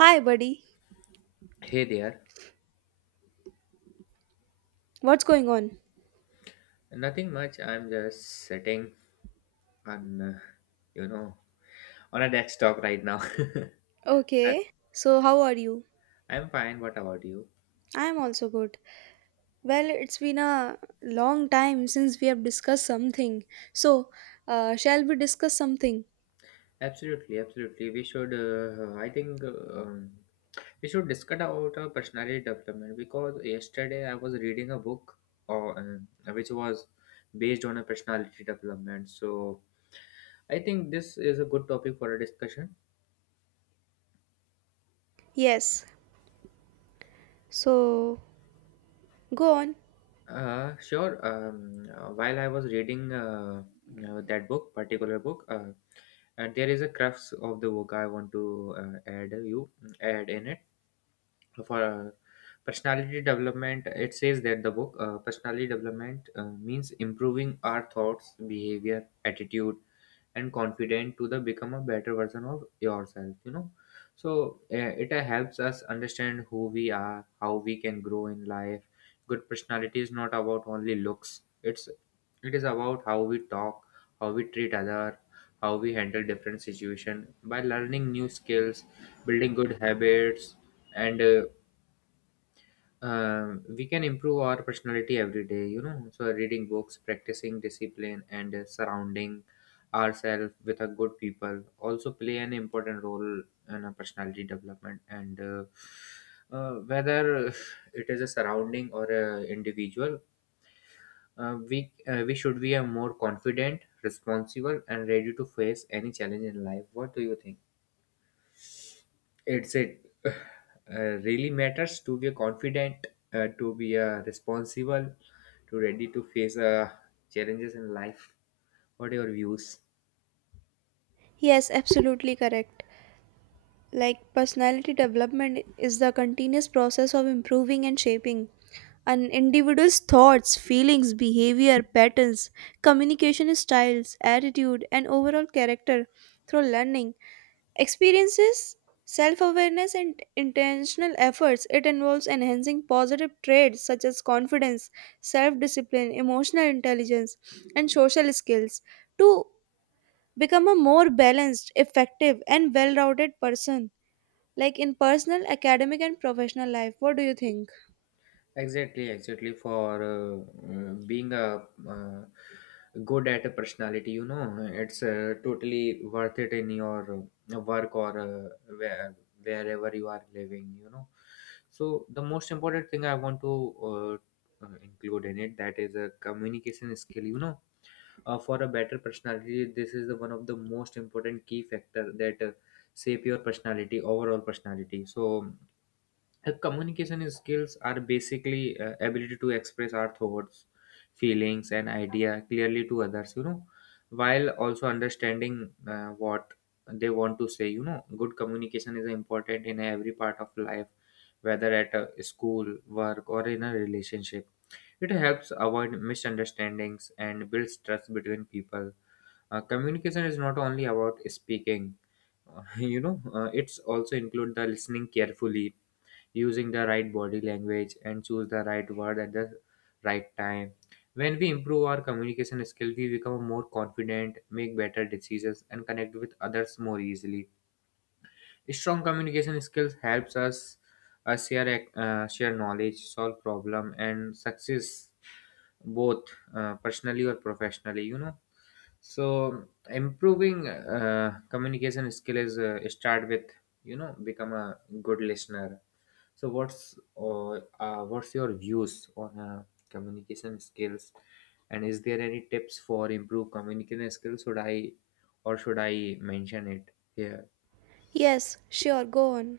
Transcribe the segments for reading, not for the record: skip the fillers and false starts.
Hi, buddy. Hey there, What's going on? nothing much. I'm just sitting on, uh, you know, on a desktop right now. I- Okay, so how are you? I'm fine. What about you? I'm also good. Well, it's been a long time since we have discussed something. So, shall we discuss something? Absolutely, absolutely. We should, I think, we should discuss about personality development, because yesterday I was reading a book, or which was based on a personality development. So I think this is a good topic for a discussion. Yes. So, go on. Sure. While I was reading particular book. And there is a crux of the work I want to uh, add you add in it for personality development. It says that the book, personality development, means improving our thoughts, behavior, attitude, and confident to the become a better version of yourself. So it helps us understand who we are, how we can grow in life. Good personality is not about only looks, it is about how we talk, how we treat other, how we handle different situation by learning new skills, building good habits, and we can improve our personality every day. So reading books, practicing discipline, and surrounding ourselves with a good people also play an important role in a personality development, and whether it is a surrounding or a individual, we should be a more confident, responsible, and ready to face any challenge in life. What do you think? It really matters to be confident, to be responsible, to ready to face challenges in life. What are your views? Yes, absolutely correct. Like, personality development is the continuous process of improving and shaping an individual's thoughts, feelings, behavior, patterns, communication styles, attitude, and overall character through learning Experiences, self awareness, and intentional efforts. It involves enhancing positive traits such as confidence, self discipline, emotional intelligence, and social skills to become a more balanced, effective, and well rounded person, like in personal, academic, and professional life. What do you think? Exactly, exactly. For being a uh, good at a personality, you know, it's totally worth it in your work or wherever you are living, you know. So, the most important thing I want to include in it, that is a communication skill, you know. For a better personality, this is the one of the most important key factor that shape your personality, overall personality. So, communication skills are basically ability to express our thoughts, feelings, and idea clearly to others, you know, while also understanding what they want to say, you know. Good communication is important in every part of life, whether at a school, work, or in a relationship. It helps avoid misunderstandings and builds trust between people. Communication is not only about speaking, you know, it's also include the listening carefully, using the right body language, and choose the right word at the right time. When we improve our communication skills, we become more confident, make better decisions, and connect with others more easily. Strong communication skills helps us share knowledge, solve problem, and success both personally or professionally. You know, so improving communication skill is, start with, you know, become a good listener. So what's your views on communication skills, and is there any tips for improve communication skills? Should I or should I mention it here? Yes, sure, go on.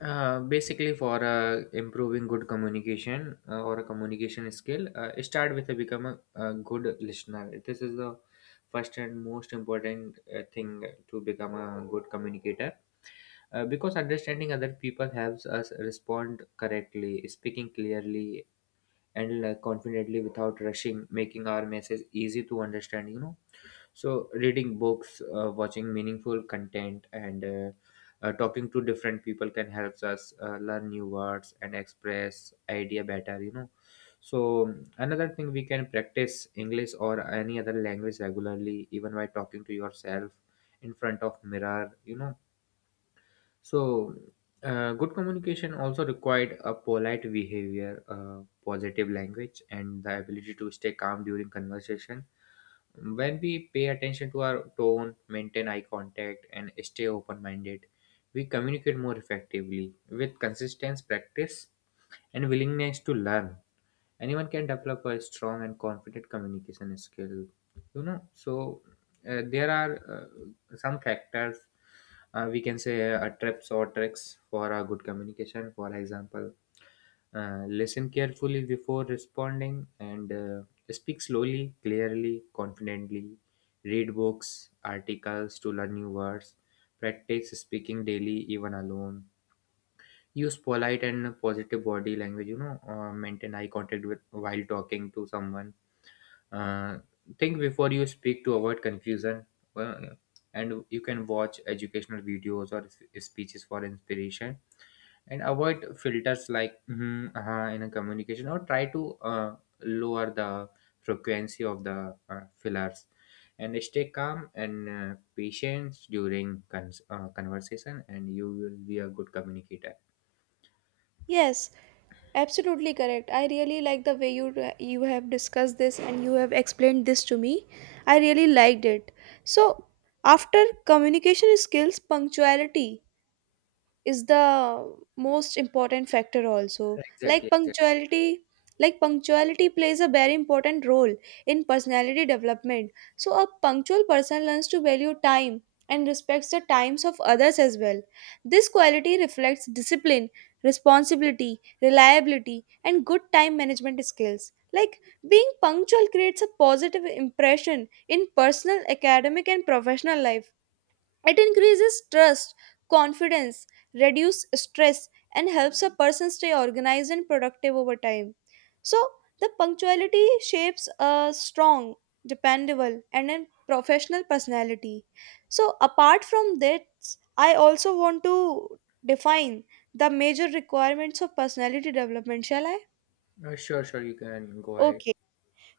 Basically, for improving good communication or a communication skill, start with a become a good listener. This is the first and most important thing to become a good communicator. Because understanding other people helps us respond correctly, speaking clearly, and confidently without rushing, making our message easy to understand, you know. So reading books, watching meaningful content, and talking to different people can help us learn new words and express idea better, you know. So another thing, we can practice English or any other language regularly, even by talking to yourself in front of mirror, you know. So, good communication also required a polite behavior, positive language, and the ability to stay calm during conversation. When we pay attention to our tone, maintain eye contact, and stay open minded, we communicate more effectively. With consistent practice and willingness to learn, anyone can develop a strong and confident communication skill, you know. So there are some factors, we can say, tips or tricks for a good communication. For example, listen carefully before responding, and speak slowly, clearly, confidently. Read books, articles to learn new words. Practice speaking daily, even alone. Use polite and positive body language, you know. Maintain eye contact with, while talking to someone. uh, think before you speak to avoid confusion. uh, and you can watch educational videos or speeches for inspiration, and avoid filters like in a communication, or try to lower the frequency of the fillers, and stay calm and patient during conversation, and you will be a good communicator. Yes, absolutely correct. I really like the way you have discussed this and you have explained this to me. I really liked it. So, after communication skills, punctuality is the most important factor also, Exactly, like exactly. punctuality, like punctuality plays a very important role in personality development. So a punctual person learns to value time and respects the times of others as well. This quality reflects discipline, responsibility, reliability, and good time management skills. Like being punctual creates a positive impression in personal, academic, and professional life. It increases trust, confidence, reduces stress, and helps a person stay organized and productive over time. So, the punctuality shapes a strong, dependable, and a professional personality. So, apart from that, I also want to define the major requirements of personality development, shall I? Sure, sure, you can go ahead. Okay.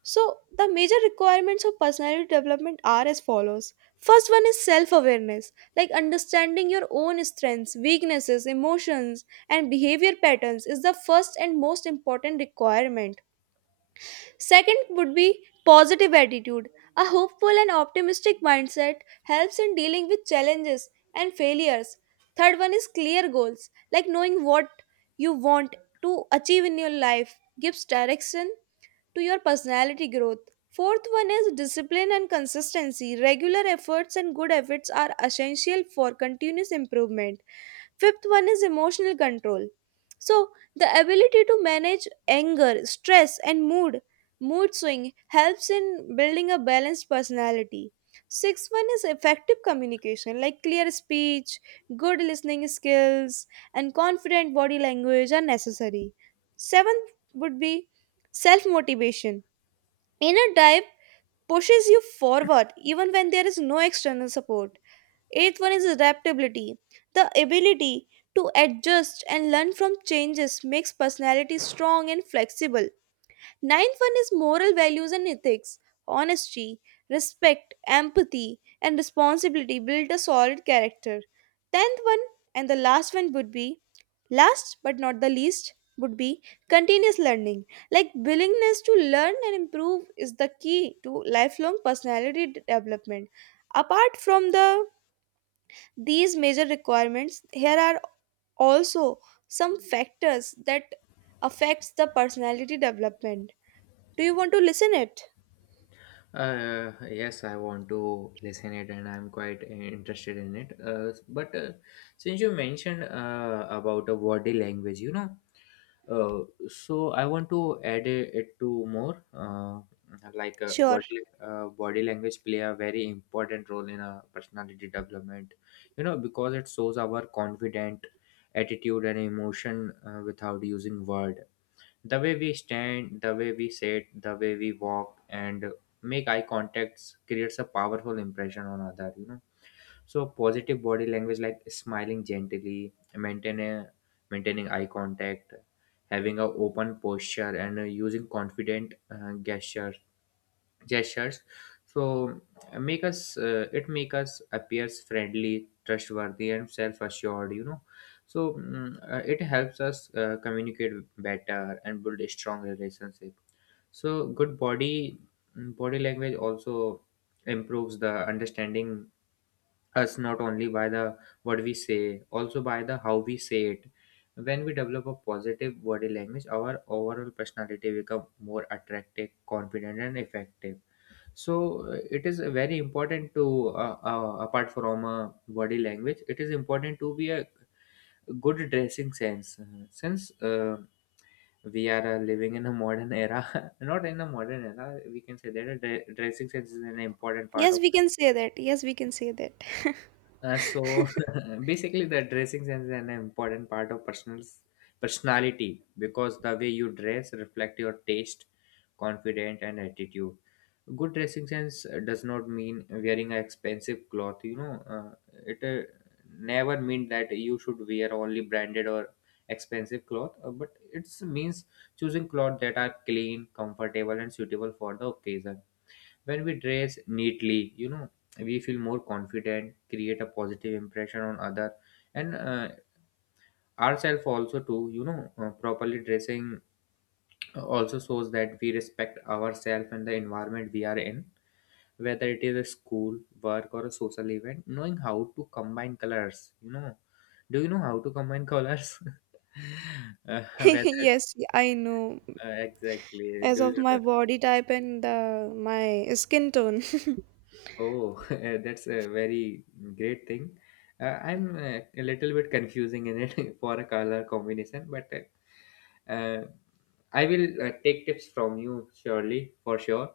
So, the major requirements of personality development are as follows. First one is self awareness, like understanding your own strengths, weaknesses, emotions, and behavior patterns is the first and most important requirement. Second would be positive attitude. A hopeful and optimistic mindset helps in dealing with challenges and failures. Third one is clear goals, like knowing what you want to achieve in your life gives direction to your personality growth. Fourth one is discipline and consistency. Regular efforts and good efforts are essential for continuous improvement. Fifth one is emotional control. So, the ability to manage anger, stress, and mood, Mood swing helps in building a balanced personality. Sixth one is effective communication, like clear speech, good listening skills, and confident body language are necessary. Seventh would be self motivation. Inner drive pushes you forward even when there is no external support. Eighth one is adaptability. The ability to adjust and learn from changes makes personality strong and flexible. Ninth one is moral values and ethics. Honesty, respect, empathy, and responsibility build a solid character. Tenth one and the last one would be, last but not the least would be, continuous learning. Like willingness to learn and improve is the key to lifelong personality development. Apart from these major requirements, here are also some factors that affects the personality development. Do you want to listen it? Yes, I want to listen it and I'm quite interested in it. But since you mentioned about a body language, you know, so I want to add it to more, uh, like uh, Sure. body uh, body language play a very important role in a personality development, you know, because it shows our confident attitude and emotion without using word. The way we stand, the way we sit, the way we walk, and make eye contacts creates a powerful impression on other. You know, so positive body language, like smiling gently, maintaining eye contact, having a open posture, and using confident gestures, so make us, it make us appears friendly, trustworthy, and self-assured, you know. So it helps us communicate better and build a strong relationship. So good body, body language also improves the understanding us, not only by the what we say, also by the how we say it. When we develop a positive body language, our overall personality become more attractive, confident, and effective. So it is very important to apart from body language, it is important to be a good dressing sense. Since we are living in a modern era, not in a modern era, we can say that a dressing sense is an important part Yes, of. we can say that. Yes, we can say that. So basically, the dressing sense is an important part of personal's personality, because the way you dress reflect your taste, confidence, and attitude. Good dressing sense does not mean wearing an expensive cloth. You know, it never mean that you should wear only branded or expensive cloth, but it means choosing cloth that are clean, comfortable, and suitable for the occasion. When we dress neatly, you know, we feel more confident, create a positive impression on other, and ourselves also too, you know. Properly dressing also shows that we respect ourselves and the environment we are in, whether it is a school, work, or a social event, knowing how to combine colors, you know. Do you know how to combine colors? Whether Yes, I know. Exactly As do of you, my body type and my skin tone. Oh, that's a very great thing. I'm a little bit confusing in it for a color combination, but uh, uh, I will take tips from you surely for sure.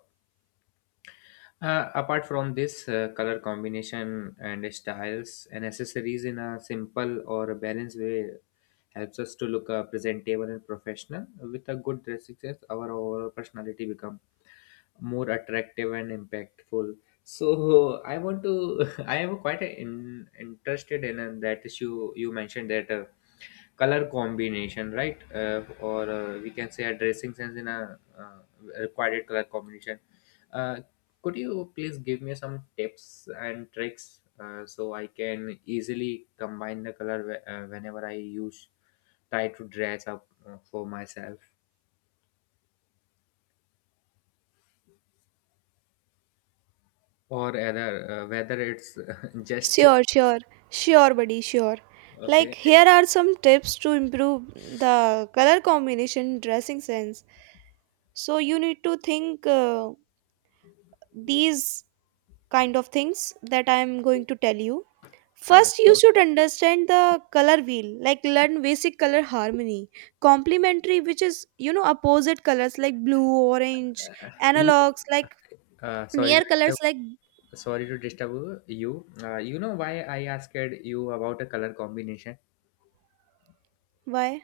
Apart from this, color combination and styles and accessories in a simple or a balanced way helps us to look presentable and professional. With a good dress sense, our overall personality becomes more attractive and impactful. So I want to. I am quite interested in that issue you mentioned that color combination, right? Or we can say a dressing sense in a required color combination. Uh, could you please give me some tips and tricks, so I can easily combine the color whenever I use try to dress up for myself, or rather whether it's just Sure, sure, sure, buddy, sure. Like, okay. here are some tips to improve the color combination dressing sense. So, you need to think these kind of things that I am going to tell you. First, you So should understand the color wheel, like learn basic color harmony. Complementary, which is, you know, opposite colors like blue, orange, you analogs, like Sorry to near colors disturb, like, sorry to disturb you. You know why I asked you about a color combination? why?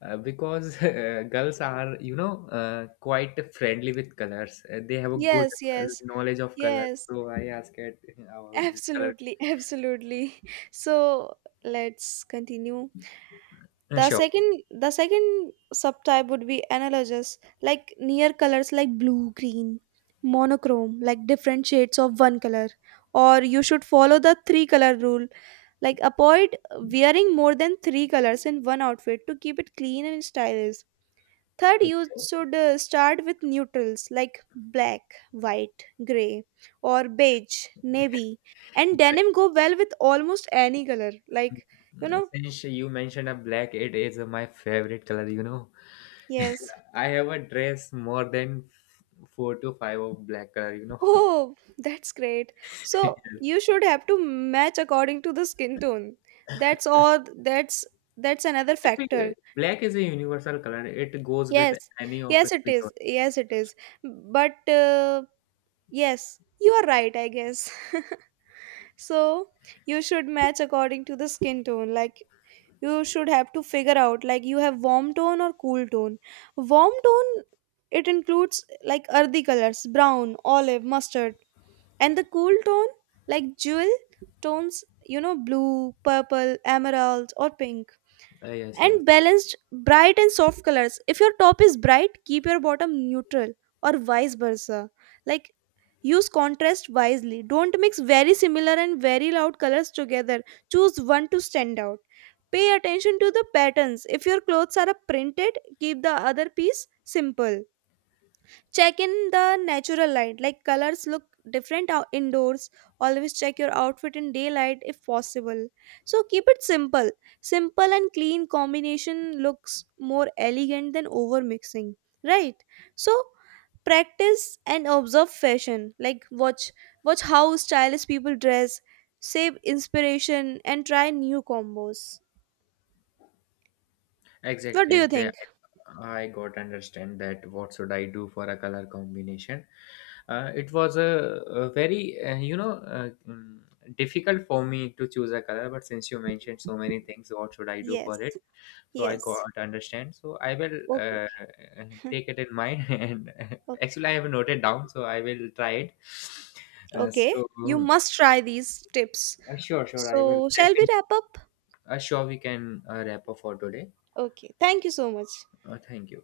Because girls are, you know, quite friendly with colors. They have a good Yes, yes, knowledge of color. yes. So I asked about this color. Absolutely, absolutely. So let's continue. Sure. The second subtype would be analogous, like near colors like blue, green, monochrome, like different shades of one color. Or you should follow the three color rule. Like avoid wearing more than three colors in one outfit to keep it clean and stylish. Third, you Okay. should start with neutrals like black, white, gray, or beige, navy, and denim go well with almost any color. Like, you know, Since you mentioned a black, it is my favorite color. You know, yes. I have a dress more than four to five of black color. You know. Oh, that's great. So, you should have to match according to the skin tone. That's all, that's another factor. Actually, black is a universal color. It goes with Yes. any of a Yes, it skin tone. is. Yes, it is. But yes, you are right, I guess. So you should match according to the skin tone, like you should have to figure out like you have warm tone or cool tone. Warm tone, it includes like earthy colors, brown, olive, mustard, and the cool tone, like jewel tones, you know, blue, purple, emerald, or pink. Yes, yes. And balanced bright and soft colors, if your top is bright keep your bottom neutral, or vice versa. Like use contrast wisely, don't mix very similar and very loud colors together, choose one to stand out. Pay attention to the patterns, if your clothes are printed keep the other piece simple. Check in the natural light, like colors look different indoors, always check your outfit in daylight if possible. So keep it simple, simple and clean combination looks more elegant than over mixing, right? So practice and observe fashion, like watch how stylish people dress, save inspiration and try new combos. What Exactly, do you exactly. think? I got understand that. What should I do for a color combination? It was a very you know difficult for me to choose a color. But since you mentioned so many things, what should I do for Yes, it? So I yes, got understand. So I will okay, take it in mind. And actually, I okay, have noted down. So I will try it. Uh, okay, so you must try these tips. Sure, sure. I will So, shall we definitely. wrap up? Sure, we can wrap up for today. Okay. Thank you so much. Thank you.